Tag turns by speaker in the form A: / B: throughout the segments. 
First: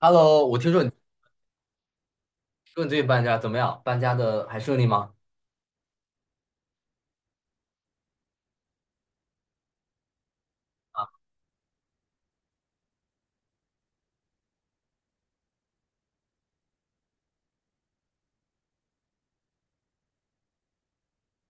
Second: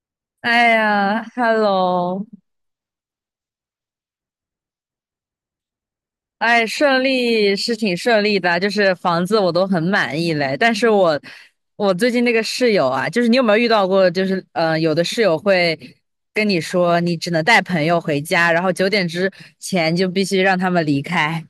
A: Hello，我
B: 哎
A: 听说你
B: 呀，Hello，
A: 说最近搬家怎么样？搬家的还顺利吗？
B: 哎，顺利是挺顺利的，就是房子我都很满意嘞。但是
A: 啊，
B: 我我最近那个室友啊，就是你有没有遇到过？就是有的室友会跟你说，你只能带朋友回家，然后九点之前就必须让他们离开。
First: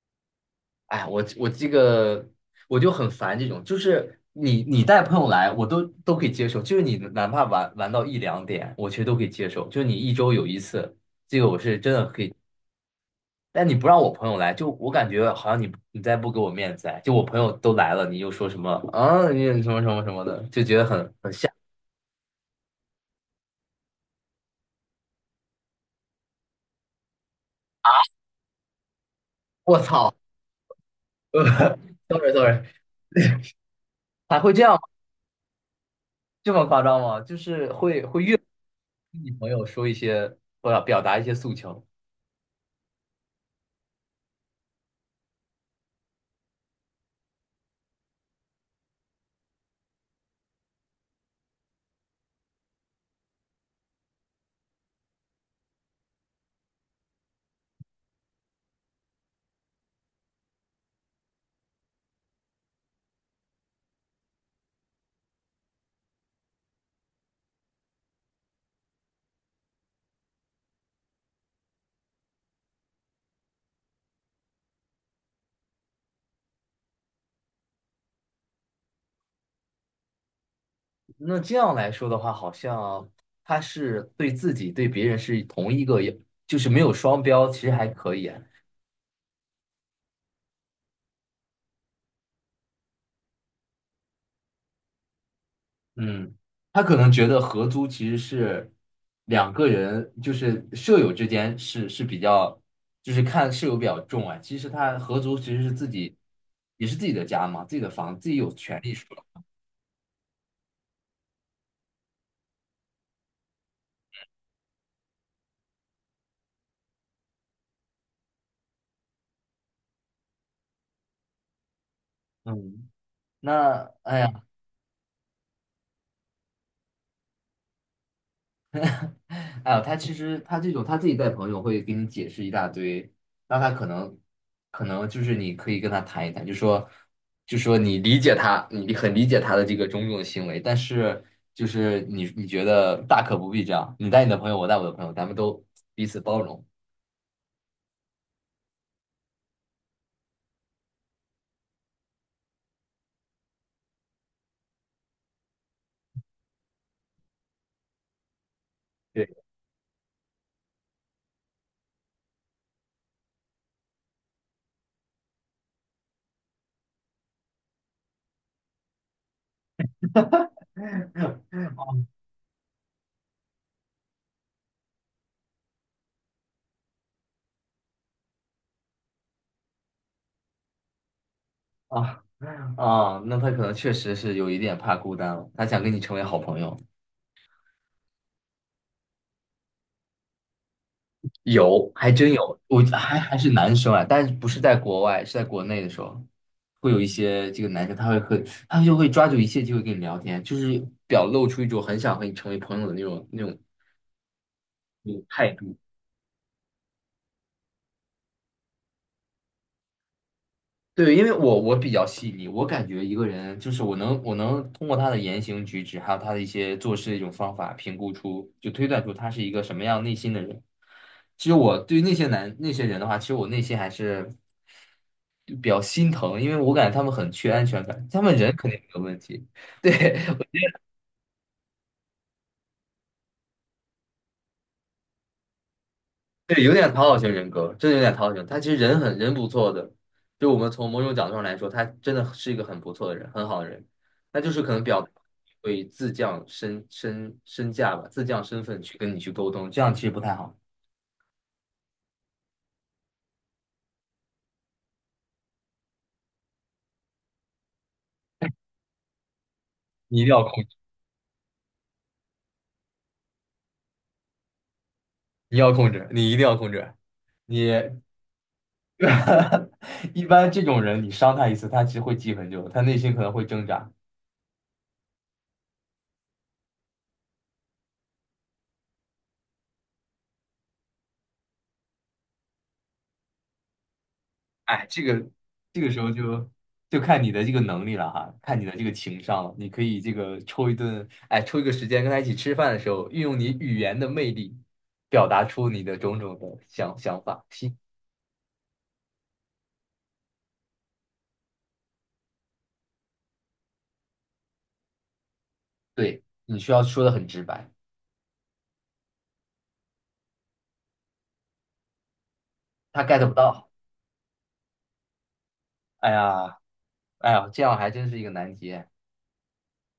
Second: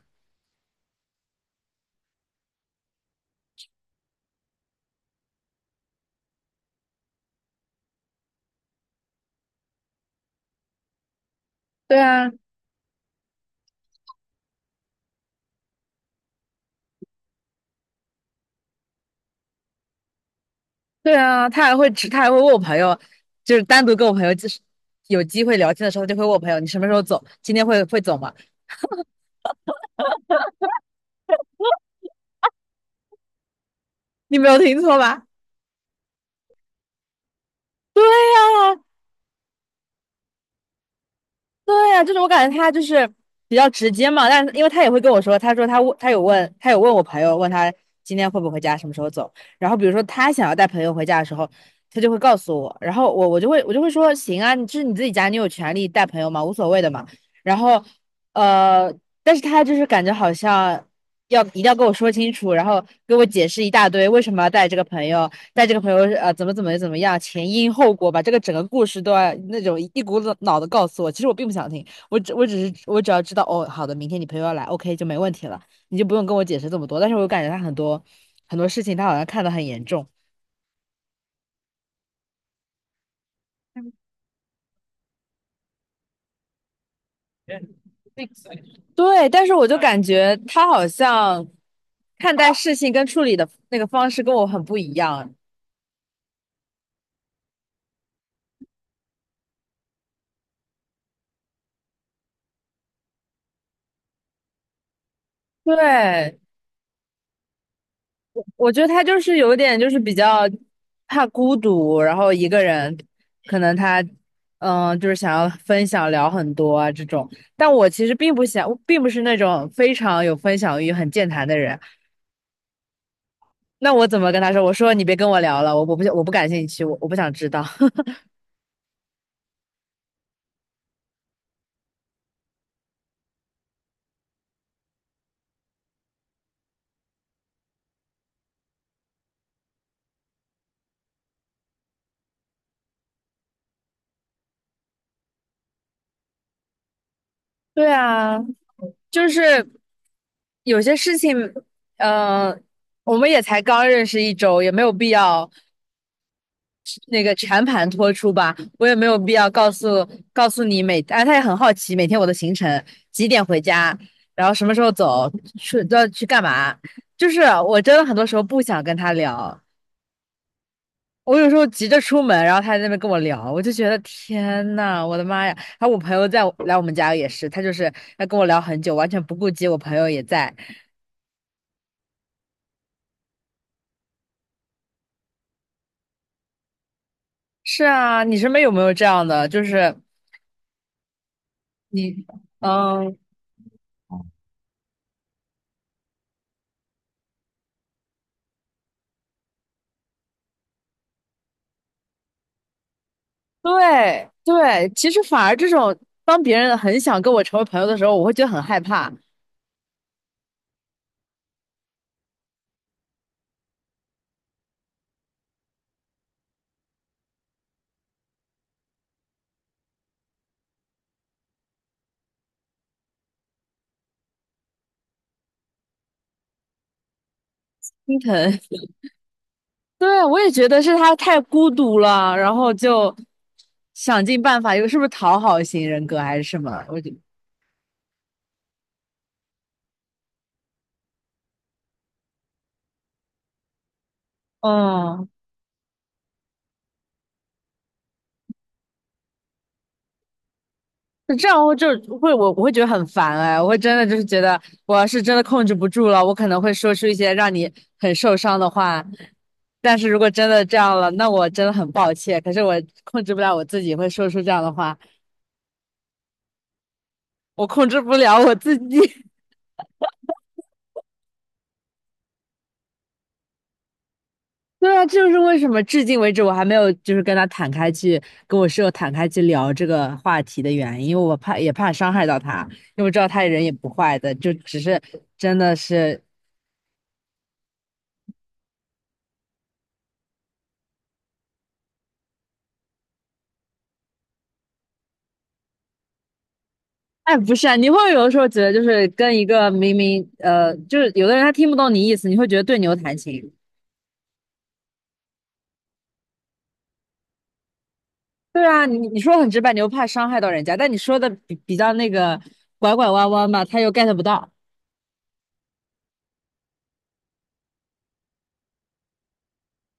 A: 哎，我这个我就很烦这种，就是你带朋友来，我都可以接受，就是你哪怕玩到一两点，我其实都可以接受，就是你一周有一次，这个我是真
B: 对
A: 的可
B: 啊，
A: 以。但你不让我朋友来，就我感觉好像你再不给我面子哎，就我朋友都来了，你又说什么啊，你什么什么什么的，就觉得很
B: 对
A: 很吓。
B: 啊，他还会他还会问我朋友，就是单独跟我朋友就是有机会聊天的时候，他就会问我朋友，你什么时候走？今天会走吗？
A: 我操 ，sorry，
B: 你
A: 还
B: 没
A: 会
B: 有
A: 这样吗
B: 听错吧？
A: 这么夸张吗？就是会越跟
B: 啊！
A: 你朋友说一些，或者表达一些诉
B: 对
A: 求。
B: 呀，就是我感觉他就是比较直接嘛，但是因为他也会跟我说，他说他有问我朋友，问他今天会不会回家，什么时候走。然后比如说他想要带朋友回家的时候，他就会告诉我，然后我就会说行啊，你这是你自己家，你有权利带朋友嘛，无所谓的嘛。然后呃，但是他就是感觉好像一定要跟我说清楚，然后给我解释一大堆为什么要带这个朋友，带这个朋友怎么样，前因后果，把这个整个故事都要那种一股脑的告诉我。其实我并不想听，我只要知道哦，好的，明天你朋友要来，OK 就没问题了，你就不用跟我解释这么多。但是我感觉他很多事情，他好像看得很严重。
A: 那这样来说的话，好像他是对自己对别人是同一个，就是没有双标，其实还可以啊。
B: 对，但是我就感觉他好像看待事情跟处理的那个方式跟我很不一样。
A: 嗯，他可能觉得合租其实是两个人，就是舍友之间是比较，就是看舍友比较重啊。其实他合租其实是自己，
B: 对，
A: 也是自己的家嘛，自己的房，自己有
B: 我
A: 权
B: 觉得
A: 利
B: 他
A: 说。
B: 就是有点就是比较怕孤独，然后一个人，可能他就是想要分享聊很多啊这种。但我其实并不想，并不是那种非常有分享欲、很健谈的人。
A: 嗯，那
B: 那我怎
A: 哎，
B: 么跟他说？我说你别跟我聊了，我不感兴趣，我不想知道。
A: 哎呦，他其实他这种他自己带朋友会给你解释一大堆，那他可能可能就是你可以跟他谈一谈，就说你理解他，你很理解他的这个种种行为，但是就是你你觉得大可不必这样，你带你的朋友，我带我的朋友，咱们都彼此包容。
B: 对啊，就是有些事情，嗯、我们也才刚认识一周，也没有必要那个全盘托出吧，我也没有必
A: 对
B: 要告诉你每，哎，他也很好奇每天我的行程，几点回家，然后什么时候走，去都要去干嘛，就是我真的很多时候不想跟他聊，我有时候急着出门，然后他在那边跟我聊，我就觉得天呐，我的妈呀！还有我朋友在我来我们家也是，他就是要跟我聊很久，完全不顾及我朋友也在。
A: 啊，啊，那他可能确实是有一点怕孤单了，他想跟你成为好朋友。
B: 是啊，你身边有没有这样的？就是
A: 有，还
B: 你，
A: 真有，我
B: 嗯，
A: 还还是男生啊，但是不是在国外，是在国内的时候，会有一些这个男生，他会很，他就会抓住一切机会跟你聊天，就是表露出一种很想和你成为朋友的那种那种
B: 对对，其
A: 那
B: 实
A: 种
B: 反
A: 态
B: 而这
A: 度。
B: 种当别人很想跟我成为朋友的时候，我会觉得很害怕、
A: 对，因为我比较细腻，我感觉一个人就是我能通过他的言行举止，还有他的一些做事的一种方法，评估出就推断出他是一个什么样内心的人。其实我对于那些男那些人的话，其实我内心还是就比较心疼，因为我感觉他们很缺安全感，
B: 心
A: 他们人
B: 疼。
A: 肯定没 有问题，对，
B: 对，我也觉得是他太孤独了，然后就想尽办法，又是不是讨好型人格还是什
A: 对，有
B: 么？
A: 点
B: 我
A: 讨
B: 就，得，
A: 好型人格，真的有点讨好型。他其实人很人不错的，就我们从某种角度上来说，他真的是一个很不错的人，很好的人。他就是可能表达
B: 嗯，
A: 会自降身价吧，自降身份去跟你去沟通，这样其实不太好。
B: 就这样会我会觉得很烦哎，我会真的就是觉得我要是真的控制不住了，我可能会说出一些让你很受伤的话。但是
A: 你
B: 如
A: 一定
B: 果
A: 要
B: 真
A: 控
B: 的
A: 制，
B: 这样了，那我真的很抱歉。可是我控制不了我自己，会说出这样的话。
A: 你要控制，你一定要控制。你
B: 我控制不了我自己。
A: 一般这种人，你伤他一次，他其实会记很久，他内心可能会挣扎。
B: 对啊，这就是为什么至今为止我还没有就是跟我室友坦开去聊这个话题的原因，因为我怕也怕伤害到他，因为我知道他人也不坏的，就只
A: 哎，
B: 是真的
A: 这个时候
B: 是，
A: 就看你的这个能力了哈，看你的这个情商了。你可以这个抽一顿，哎，抽一个时间跟他一起吃饭的时候，运用你语言的魅力，表达出你的种种的想想
B: 哎，
A: 法。
B: 不是啊，
A: 心，
B: 你会有的时候觉得就是跟一个明明就是有的人他听不懂你意思，你会觉得对牛弹琴。
A: 对，你需要说的很直白，
B: 对啊，你说很直白，你又怕伤害到人家，但你说的比较那个拐
A: 他
B: 拐
A: get
B: 弯
A: 不
B: 弯吧，
A: 到。
B: 他又 get 不到，
A: 哎呀，哎呀，这样还真是一个难题，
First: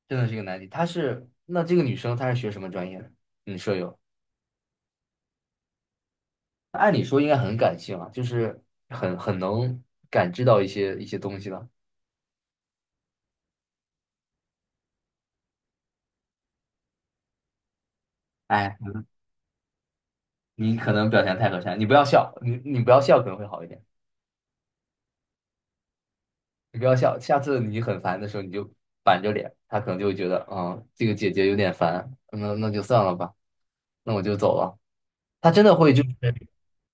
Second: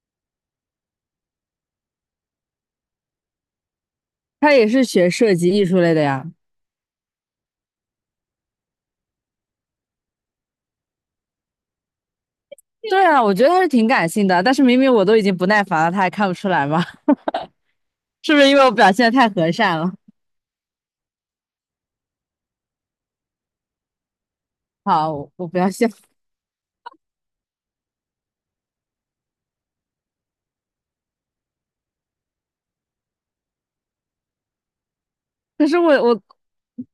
A: 真的是一个难题。她是，那这个女生她是学什么专业的？你舍友，
B: 他也是学设计艺术类的呀。
A: 按理说应该很感性啊，就是很能感知到一些一些东西了。
B: 对啊，我觉得他是挺感性的，但是明明我都已经不耐烦了，他还看不出来吗？是不是因为我
A: 哎。
B: 表现的太和善了？
A: 你可能表现太和善，你不要笑，你不要笑可能会好一点，
B: 好，我不要笑。
A: 你不要笑，下次你很烦的时候你就板着脸，他可能就会觉得，嗯，这个姐姐有点烦，那就算了吧，那我就走了。他 真
B: 可
A: 的
B: 是我
A: 会就是
B: 我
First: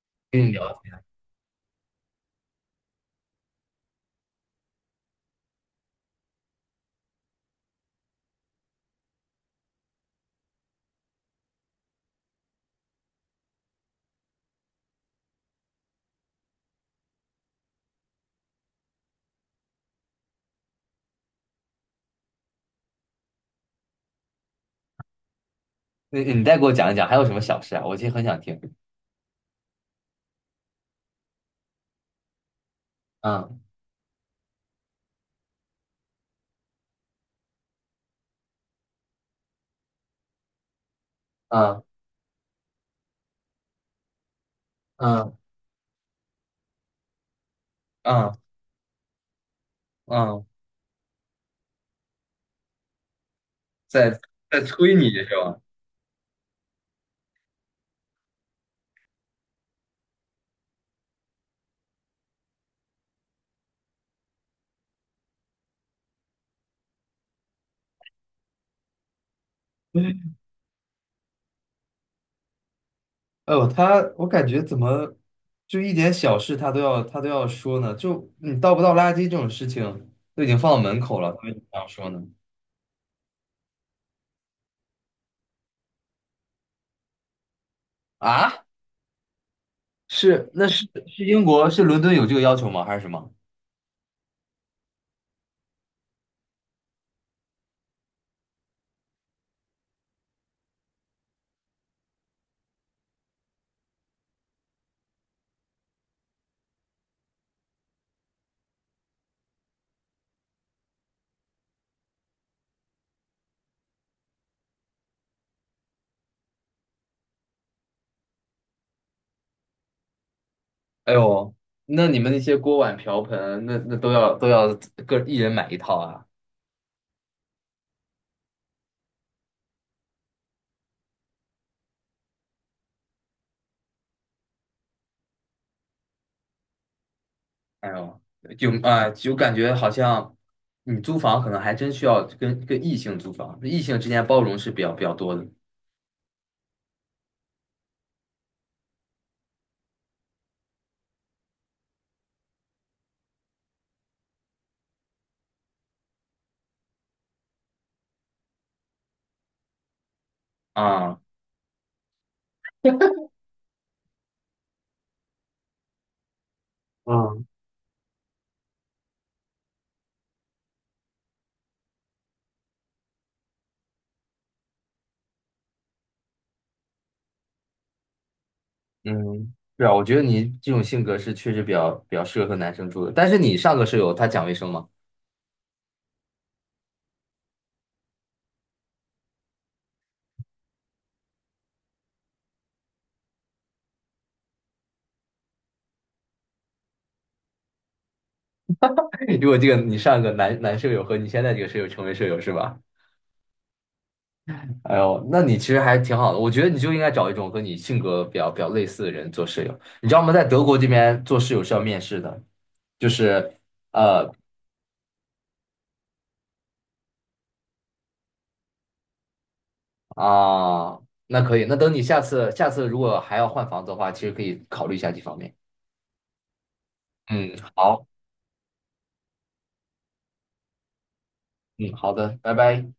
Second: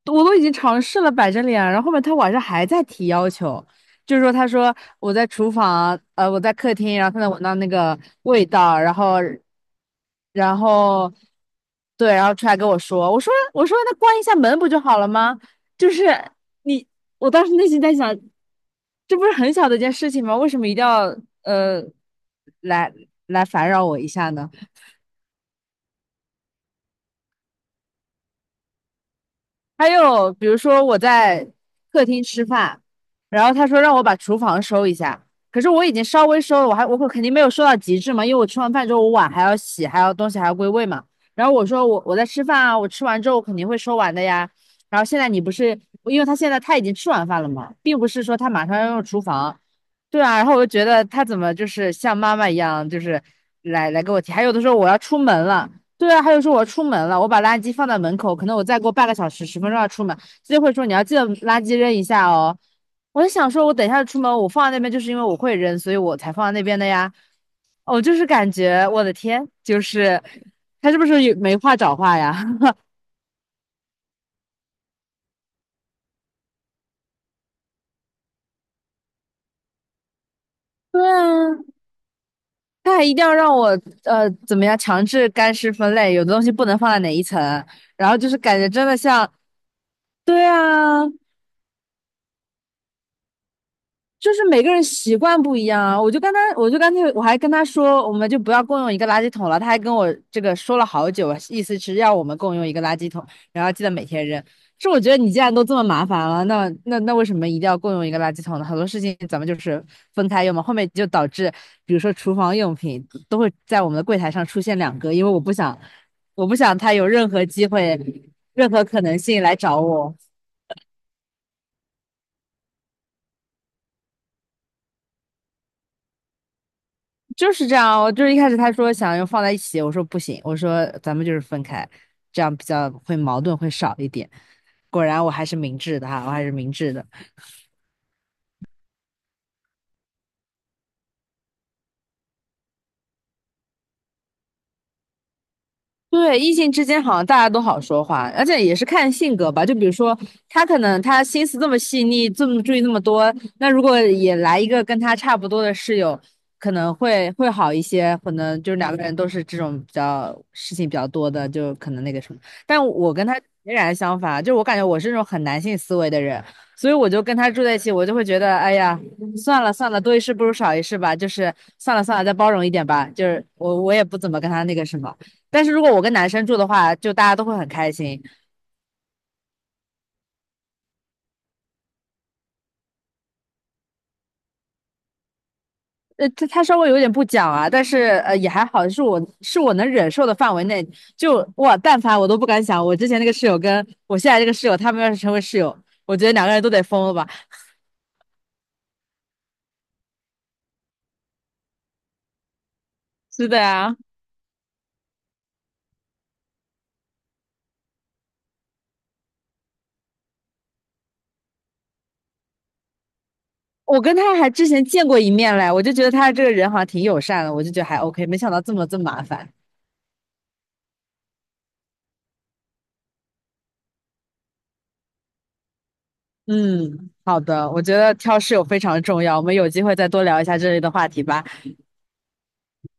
B: 我都
A: 跟
B: 已
A: 你
B: 经
A: 聊，
B: 尝试了摆着脸，然后后面他晚上还在提要求，就是说他说我在厨房，我在客厅，然后他能闻到那个味道，然后对，然后出来跟我说，我说那关一下门不就好了吗？就是你，我当时内心在想，这不是很小的一件事情吗？为什么一定要呃来来烦扰我一下呢？
A: 你再给我讲一讲，还有什么小事啊？我其实很想听。
B: 还有比如说我在客厅吃饭，然后
A: 嗯
B: 他说让我把厨房收一下，可是我已经稍微收了，我肯定没有收到极致嘛，因为我吃完饭之后我碗还要洗，还要东西还要归位嘛。然后我
A: 嗯
B: 说我我在吃饭啊，我吃完之后我肯定会收完的呀。然后现在
A: 嗯
B: 你不是，因为他现在已经吃完饭了嘛，并不是
A: 嗯
B: 说他马上要用厨房，对啊。
A: 嗯，
B: 然后我就觉得他怎么就是像妈妈一样，就是来给
A: 在
B: 我提，还有的时候我
A: 催
B: 要
A: 你
B: 出
A: 是
B: 门
A: 吧？
B: 了。对啊，还有说我要出门了，我把垃圾放在门口，可能我再过半个小时、十分钟要出门，他就会说你要记得垃圾扔一下哦。我就想说，我等一下出门，我放在那边就是因为我会扔，所以我才放在那边的呀。我就是感觉，我的天，就是他是不是有没话找话呀？
A: 哦，他我感觉怎么就一点小事他都要说呢？就你倒不倒垃圾这种事情都已经放到门
B: 对
A: 口了，他为什么
B: 啊，
A: 这样说呢？
B: 他还一定要让我怎么样强制干湿分类，有的东西不能放在哪一层，然后就是感
A: 啊，
B: 觉真的像，对
A: 是那是
B: 啊，
A: 是英国是伦敦有这个要求吗？还是什么？
B: 就是每个人习惯不一样啊，我就跟他，我就干脆我还跟他说，我们就不要共用一个垃圾桶了。他还跟我这个说了好久，意思是要我们共用一个垃圾桶，然后记得每天扔。是我觉得你既然都这么麻烦了，那为什么一定要共用一个垃圾桶呢？很多事情咱们就是分开用嘛，后面就导致，比如说厨房用品都会在我们的柜台上出现两个，因为我不想，我不想他有任何机会、任何可能性来找我。
A: 哎呦，那你们那些锅碗瓢盆那都要各一人买一套啊？
B: 就是这样，我就是一开始他说想要放在一起，我说不行，我说咱们就是分开，这样比较会矛盾会少一点。果然我还是明智的哈，我还是明智的。
A: 哎呦，就啊、就感觉好像你租房可能还真需要跟异性租房，异性之间包容是比较多的
B: 对，异性之间好像大家都好说话，而且也是看性格吧。就比如说，他可能他心思这么细腻，这么注意那么多，那如果也来一个跟他差不多的室友，可能会好一些。可能就是两个人都是这种比较事情比较
A: 啊。
B: 多的，就可能那个什么。但我跟他截然相反，就我感觉我是那种很男性思维的人，所以我就跟
A: 嗯。
B: 他住在一起，我就会觉得，哎呀，算了算了，多一事不如少一事吧，就是算了算了，再包容一点吧。就是我也不怎么跟他那个什么。但是如果我跟男生住的话，就大家都会很开心。
A: 嗯，是啊，我觉得你这种性格是确实比较适合和男生住的。但是你上个舍友他讲卫生吗？
B: 他稍微有点不讲啊，但是也还好，是我能忍受的范围内。就哇，但凡我都不敢想，我之前那个室友跟我现在这个室友，他们要是成为室友，我觉得两个人都得疯了吧？
A: 如果这个你上个舍友和你现在这个舍友成为舍友是吧？
B: 是的呀，
A: 哎呦，那你其实还挺好的。我觉得你就应该找一种和你性格比较类似的人做室友。你知道吗？在德国这边做室友是要面试的，就是
B: 我跟
A: 呃
B: 他还之前见过一面嘞，我就觉得他这个人好像挺友善的，我就觉得还 OK，没想到这么麻烦。
A: 啊，那可以。那等你下次如果还要换房子的话，其实可以考虑一下这方面。
B: 嗯，好
A: 嗯，
B: 的，我觉
A: 好，
B: 得挑室友非常重要，我们有机会再多聊一下这类的话题吧。
A: 嗯，好的，拜拜。